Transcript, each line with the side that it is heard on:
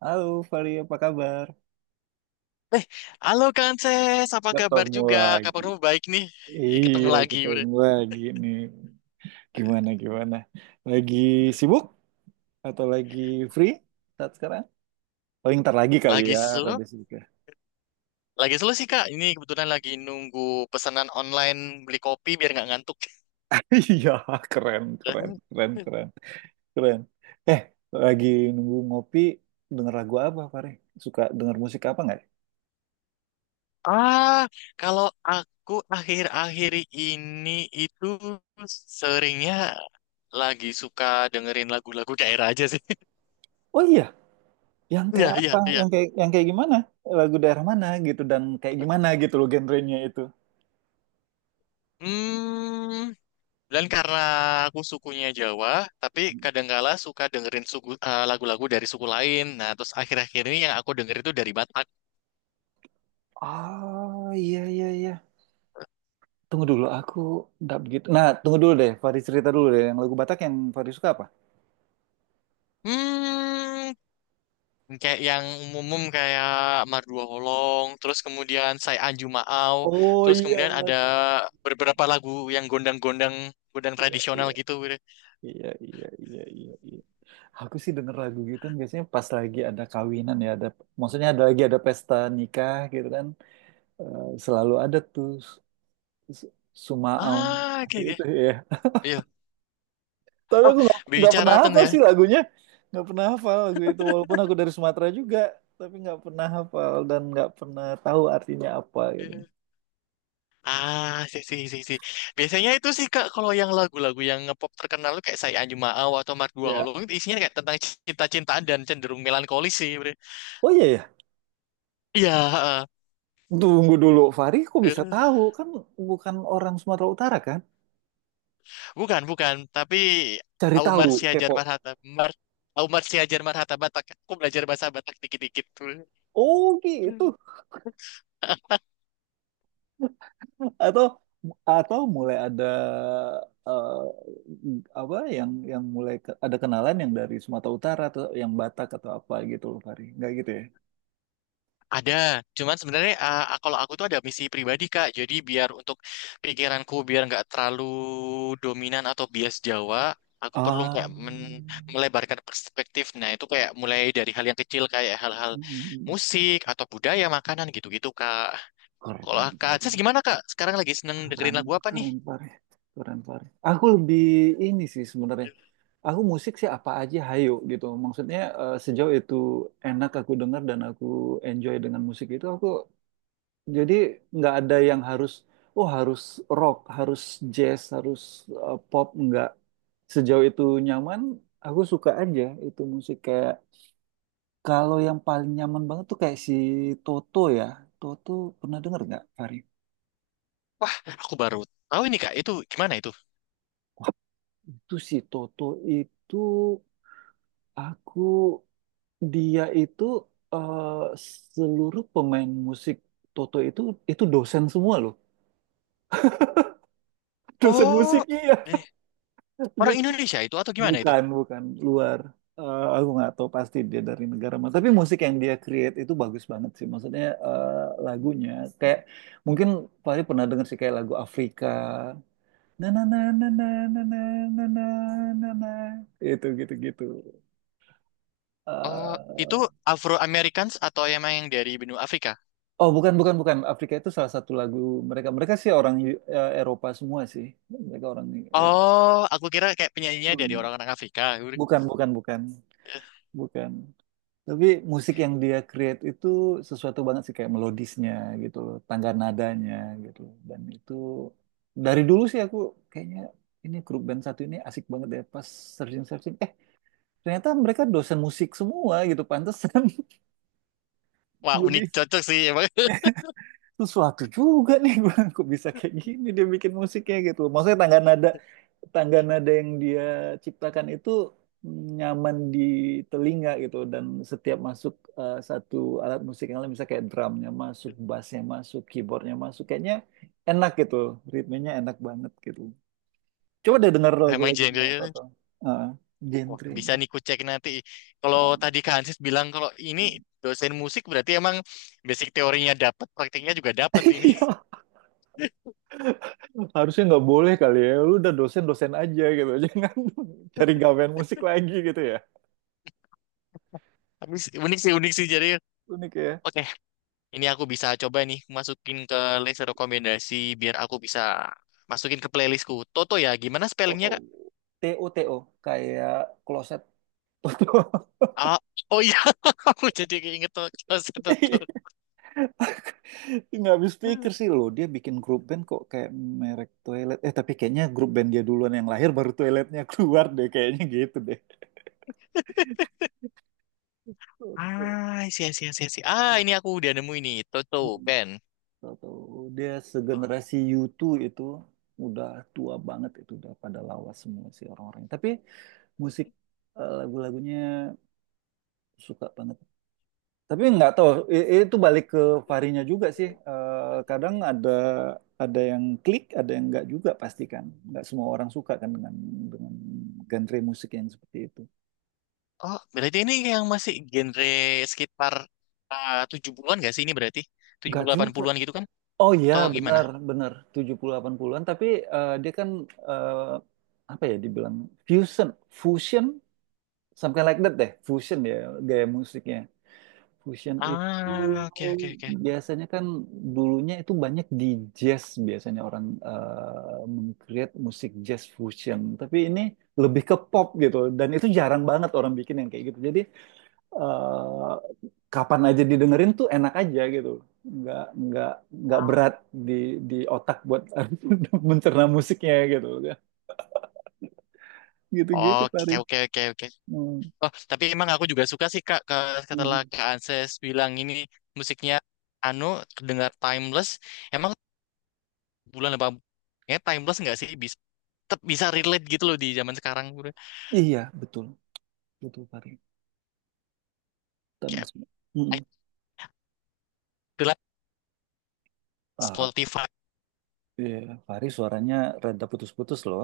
right: Halo Fali, apa kabar?
left: Halo Kanses, apa kabar
right: Ketemu
left: juga?
right: lagi.
left: Kabarmu baik nih. Ih, ketemu
right: Iya,
left: lagi udah.
right: ketemu lagi nih. Gimana, gimana? Lagi sibuk atau lagi free? Saat sekarang? Paling ntar lagi kali
left: Lagi
right: ya,
left: slow?
right: rada sibuk.
left: Lagi slow sih Kak. Ini kebetulan lagi nunggu pesanan online beli kopi biar nggak ngantuk.
right: Iya, keren, keren, keren, keren, keren. Eh, lagi nunggu ngopi, denger lagu apa, Fare? Suka denger musik apa nggak?
left: Ah, kalau aku akhir-akhir ini itu seringnya lagi suka dengerin lagu-lagu daerah aja sih.
right: Oh iya, yang
left: Iya,
right: kayak
left: iya,
right: apa?
left: iya.
right: Yang kayak gimana? Lagu daerah mana gitu dan kayak gimana gitu loh genrenya itu.
left: Hmm. Dan karena aku sukunya Jawa, tapi kadangkala suka dengerin lagu-lagu dari suku lain. Nah, terus akhir-akhir ini yang aku denger itu dari Batak.
right: Ah, iya, iya, iya. Tunggu dulu, aku nggak begitu. Nah, tunggu dulu deh. Faris cerita dulu deh. Yang lagu Batak yang Faris suka apa?
left: Hmm, Kayak yang umum kayak Mardua Holong, terus kemudian Sai Anju Maau,
right: Oh
left: terus
right: iya,
left: kemudian ada beberapa lagu yang gondang-gondang, gondang
right: iya,
left: tradisional
right: iya,
left: gitu.
right: iya, iya, iya, iya. Iya. Aku sih denger lagu gitu kan biasanya pas lagi ada kawinan ya. Maksudnya ada lagi ada pesta nikah gitu kan. Eh, selalu ada tuh s- Sumaung
left: Ah,
right: tadi
left: oke, oke.
right: itu ya.
left: Iya.
right: Tapi
left: Oh,
right: aku nggak pernah
left: bicara ten
right: hafal
left: ya.
right: sih lagunya. Nggak pernah hafal lagu itu. Walaupun aku dari Sumatera juga. Tapi nggak pernah hafal dan nggak pernah tahu artinya apa gitu.
left: Ah, sih, sih, sih, sih. Biasanya itu sih, Kak, kalau yang lagu-lagu yang ngepop terkenal lu kayak Say Anju Maau atau Mark Dua
right: Ya,
left: Hollow, itu isinya kayak tentang cinta-cintaan dan cenderung melankolis sih. Bre.
right: oh iya ya.
left: Iya, heeh.
right: Tunggu dulu, Fahri kok bisa
left: Eh,
right: tahu? Kan bukan orang Sumatera Utara kan?
left: bukan, bukan. Tapi
right: Cari
left: Aumar
right: tahu,
left: Siajar
right: kepo.
left: Marhata, Mar, Aumar Siajar Marhata Batak. Aku belajar bahasa Batak dikit-dikit.
right: Oh gitu. Atau atau mulai ada eh, apa yang mulai ada kenalan yang dari Sumatera Utara atau yang Batak atau apa gitu loh, Fahri. Nggak gitu ya?
left: Ada, cuman sebenarnya kalau aku tuh ada misi pribadi Kak. Jadi biar untuk pikiranku biar nggak terlalu dominan atau bias Jawa, aku perlu
right: Ah,
left: kayak
right: mm,
left: melebarkan perspektif. Nah itu kayak mulai dari hal yang kecil kayak hal-hal
right: mm, mm.
left: musik atau budaya, makanan gitu-gitu Kak. Kalau
right: Keren,
left: Kak
right: Fahri.
left: Aziz gimana Kak? Sekarang lagi seneng dengerin
right: Keren,
left: lagu apa nih?
right: keren Pare. Keren Pare. Aku lebih ini sih sebenarnya. Aku musik sih apa aja hayo gitu. Maksudnya sejauh itu enak aku dengar dan aku enjoy dengan musik itu, aku jadi nggak ada yang harus oh, harus rock, harus jazz, harus pop, nggak. Sejauh itu nyaman, aku suka aja itu musik. Kayak kalau yang paling nyaman banget tuh kayak si Toto ya. Toto, pernah denger nggak, Fari?
left: Wah, aku baru tahu ini Kak. Itu gimana itu?
right: Itu si Toto itu aku dia itu eh, seluruh pemain musik Toto itu dosen semua loh. Dosen musik
left: Oh,
right: iya.
left: eh, orang
right: Jadi
left: Indonesia itu atau gimana itu?
right: bukan bukan luar. Aku nggak tahu pasti dia dari negara mana. Tapi musik yang dia create itu bagus banget sih. Maksudnya lagunya kayak mungkin paling pernah denger sih kayak lagu Afrika. Na na na na na na na na na na na. Itu gitu gitu.
left: Oh, itu Afro Americans atau emang yang dari benua Afrika?
right: Oh, bukan, bukan, bukan. Afrika itu salah satu lagu mereka. Mereka sih orang Eropa semua sih. Mereka orang eh,
left: Oh, aku kira kayak penyanyinya dari
right: hmm,
left: orang-orang Afrika. Aku bilang,
right: bukan, bukan, bukan, bukan. Tapi musik yang dia create itu sesuatu banget sih, kayak melodisnya gitu loh, tangga nadanya gitu. Dan itu dari dulu sih aku kayaknya ini grup band satu ini asik banget deh. Pas searching searching, ternyata mereka dosen musik semua gitu, pantesan.
left: wah,
right: Jadi
left: unik cocok sih emang.
right: sesuatu juga nih. Gue kok bisa kayak gini, dia bikin musiknya gitu. Maksudnya tangga nada yang dia ciptakan itu nyaman di telinga gitu, dan setiap masuk satu alat musik yang lain misalnya kayak drumnya masuk, bassnya masuk, keyboardnya masuk, kayaknya enak gitu, ritmenya enak banget gitu. Coba deh denger
left: Emang
right: lagu-lagunya
left: genre-nya.
right: Toto. Ah,
left: Wah,
right: genre.
left: bisa nih ku cek nanti. Kalau
right: Ah.
left: tadi Kak Hansis bilang kalau ini dosen musik berarti emang basic teorinya dapat, praktiknya juga dapat ini.
right: Harusnya nggak boleh kali ya. Lu udah dosen-dosen aja gitu. Jangan cari gawean musik lagi gitu ya.
left: Tapi unik sih jadi.
right: Unik ya.
left: Oke, ini aku bisa coba nih masukin ke list rekomendasi biar aku bisa masukin ke playlistku. Toto ya, gimana spellingnya
right: Toto.
left: Kak?
right: T T O T O, kayak kloset. Toto.
left: Ah, oh iya, aku jadi keinget Toto.
right: Nggak habis
left: Toto.
right: pikir sih lo. Dia bikin grup band kok kayak merek toilet. Eh, tapi kayaknya grup band dia duluan yang lahir, baru toiletnya keluar deh. Kayaknya gitu deh. Toto.
left: Ah, sih, sih, sih, sih. Ah, ini aku udah nemu ini. Toto tuh, Ben.
right: Tahu-tahu dia segenerasi U2. Itu udah tua banget, itu udah pada lawas semua sih orang-orang. Tapi musik lagu-lagunya suka banget. Tapi nggak tahu, itu balik ke varinya juga sih. Kadang ada yang klik, ada yang nggak juga pasti kan. Nggak semua orang suka kan dengan dengan genre musik yang seperti itu.
left: Oh, berarti ini yang masih genre sekitar 70-an gak sih ini berarti? tujuh
right: Nggak
left: puluh delapan
right: juga.
left: 80-an gitu kan?
right: Oh iya,
left: Atau gimana?
right: benar,
left: Iya.
right: benar. 70-80-an, tapi dia kan eh, apa ya dibilang, fusion, fusion. Something like that deh, fusion ya gaya musiknya. Fusion itu
left: Ah, oke, oke, oke.
right: biasanya kan dulunya itu banyak di jazz, biasanya orang meng-create musik jazz fusion. Tapi ini lebih ke pop gitu, dan itu jarang banget orang bikin yang kayak gitu. Jadi eh, kapan aja didengerin tuh enak aja gitu. Nggak nggak nggak
left: Ah.
right: berat di otak buat mencerna musiknya gitu. Gitu-gitu
left: Oke,
right: Pari.
left: oke, oke, oke.
right: Hmm.
left: Oh, tapi emang aku juga suka sih, Kak, setelah
right: Mhm.
left: Kak Anses bilang ini musiknya anu, kedengar timeless. Emang bulan 80 ya timeless nggak sih? Tetap bisa relate gitu loh di zaman sekarang bro.
right: Iya, betul. Betul, Pari.
left: Kayak
right: Tamis. Mm.
left: itulah
right: Ah,
left: Spotify.
right: iya. Fahri suaranya rada putus-putus loh.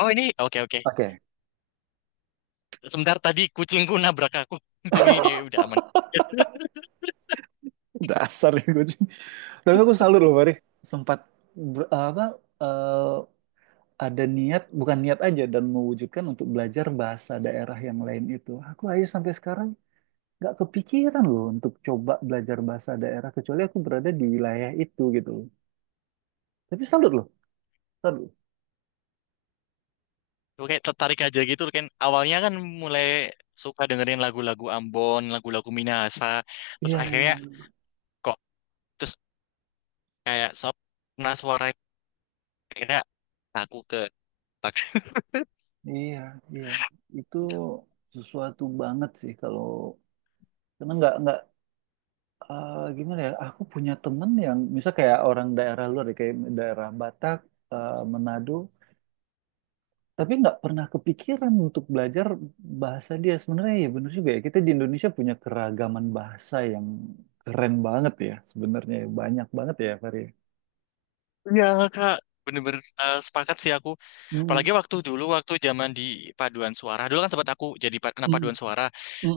left: Oh ini oke oke.
right: Oke.
left: Sebentar tadi kucingku nabrak aku. Ini udah aman.
right: Dasar nih kucing. Tapi aku salut loh Fahri. Sempat apa eh, ada niat, bukan niat aja dan mewujudkan untuk belajar bahasa daerah yang lain itu. Aku aja sampai sekarang nggak kepikiran loh untuk coba belajar bahasa daerah, kecuali aku berada di wilayah itu gitu loh. Tapi salut loh, salut.
left: Lu kayak tertarik aja gitu kan. Awalnya kan mulai suka dengerin lagu-lagu Ambon, lagu-lagu Minahasa. Terus
right: Iya, iya,
left: akhirnya kok terus kayak sob nah suara itu akhirnya aku ke.
right: iya, iya. Itu sesuatu banget sih, kalau karena nggak gimana ya? Aku punya temen yang misal kayak orang daerah luar deh, kayak daerah Batak, Manado, tapi nggak pernah kepikiran untuk belajar bahasa dia. Sebenarnya ya bener juga ya. Kita di Indonesia punya keragaman bahasa yang keren banget ya. Sebenarnya ya. Banyak banget ya, Fari.
left: Iya kak, bener-bener sepakat sih aku.
right: Mm-mm,
left: Apalagi waktu dulu, waktu zaman di paduan suara. Dulu kan sempat aku jadi anak
right: mm-mm,
left: paduan suara.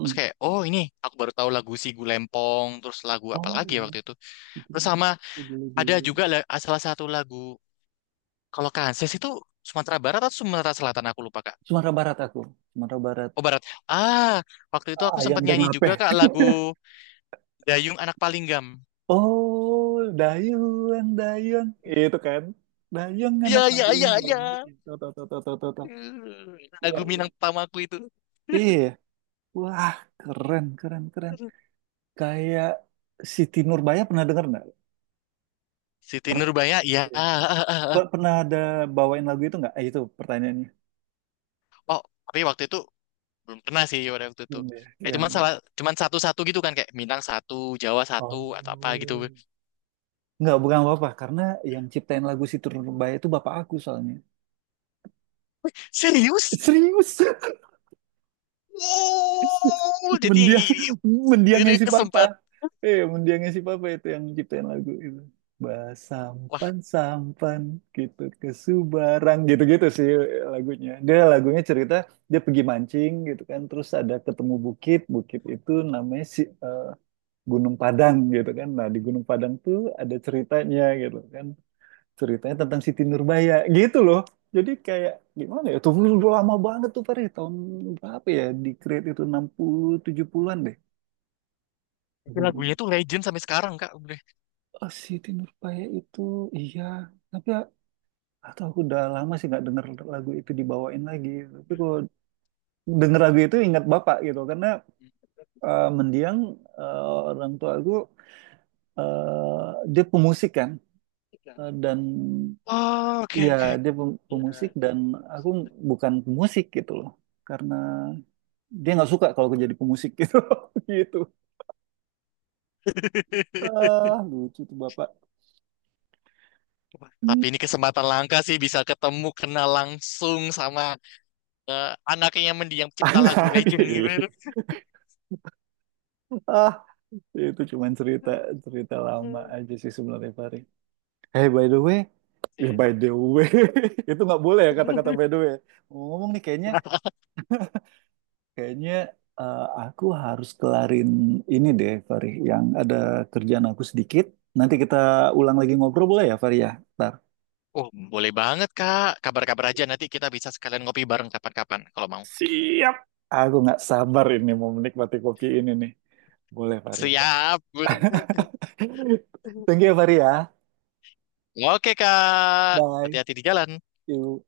left: Terus kayak, oh ini aku baru tahu lagu Sigu Lempong, terus lagu apa
right: Oh
left: lagi ya
right: iya,
left: waktu itu.
right: gitu.
left: Terus sama
right: Boleh,
left: ada
right: boleh.
left: juga salah satu lagu, kalau Kanses itu Sumatera Barat atau Sumatera Selatan aku lupa kak.
right: Sumatera Barat aku, Sumatera Barat,
left: Oh Barat. Ah, Waktu itu aku
right: ayam
left: sempat
right: dan
left: nyanyi
right: lape.
left: juga kak lagu Dayung Anak Palinggam.
right: Oh, Dayung, Dayung. Itu kan. Dayung
left: Iya,
right: anak
left: iya,
right: paling
left: iya, iya.
right: kamu. Tuh, tuh, tuh, tuh, tuh, tuh, tuh.
left: Eh,
right: Iya.
left: lagu Minang pertamaku itu.
right: Iya. Wah, keren, keren, keren. Kayak Siti Nurbaya, pernah denger nggak?
left: Siti Nurbaya, ya.
right: Iya. Pernah ada bawain lagu itu nggak? Eh, itu pertanyaannya.
left: Oh, tapi waktu itu belum pernah sih pada waktu itu.
right: Belum ya?
left: Kayak
right: Yang,
left: cuman satu-satu gitu kan kayak Minang satu, Jawa satu atau apa
right: oh.
left: gitu.
right: Nggak, bukan apa-apa. Karena yang ciptain lagu Siti Nurbaya itu bapak aku soalnya.
left: Serius?
right: Serius?
left: Wow, jadi
right: Mendiang, mendiangnya
left: ini
right: si Papa.
left: kesempatan.
right: Mendiangnya si Papa itu yang ciptain lagu itu.
left: Wah,
right: Basampan, sampan sampan gitu ke Subarang, gitu-gitu sih lagunya. Dia lagunya cerita dia pergi mancing gitu kan, terus ada ketemu bukit, bukit itu namanya Gunung Padang gitu kan. Nah, di Gunung Padang tuh ada ceritanya gitu kan, ceritanya tentang Siti Nurbaya gitu loh. Jadi kayak gimana ya, tuh dulu lama banget tuh Fahri, tahun berapa ya di create itu, 60 70-an deh.
left: itu lagunya tuh legend sampai sekarang Kak. Udah.
right: Oh, Siti Nurbaya itu iya, tapi ya, atau aku udah lama sih nggak denger lagu itu dibawain lagi. Tapi kalau denger lagu itu ingat bapak gitu, karena mendiang orang tua aku eh, dia pemusik kan. Dan
left: Oh, oke
right: iya,
left: oke.
right: dia pem-
left: Iya,
right: pemusik dan
left: terus-
right: aku bukan pemusik gitu loh. Karena dia nggak suka kalau gue jadi pemusik gitu. Gitu. Ah, lucu tuh bapak. Hmm,
left: Tapi ini kesempatan langka sih bisa ketemu kenal langsung sama eh, anaknya yang mendiang pencipta lagu
right: anak.
left: legend
right: Ah, itu cuman cerita cerita lama aja sih sebenarnya Farid. Hey, by the way ya, by the way. Itu nggak boleh ya, kata-kata
left: gitu.
right: by the way ngomong nih. Kayaknya kayaknya eh, aku harus kelarin ini deh Farid. Yang ada kerjaan aku sedikit, nanti kita ulang lagi ngobrol boleh ya Farid ya. Ntar.
left: Oh, boleh banget, Kak. Kabar-kabar aja nanti kita bisa sekalian ngopi bareng kapan-kapan kalau mau.
right: Siap. Aku nggak sabar ini mau menikmati kopi ini nih. Boleh, Farid.
left: Siap.
right: Thank you, Fahri ya.
left: Oke, Kak.
right: Bye.
left: Hati-hati di jalan.
right: See you.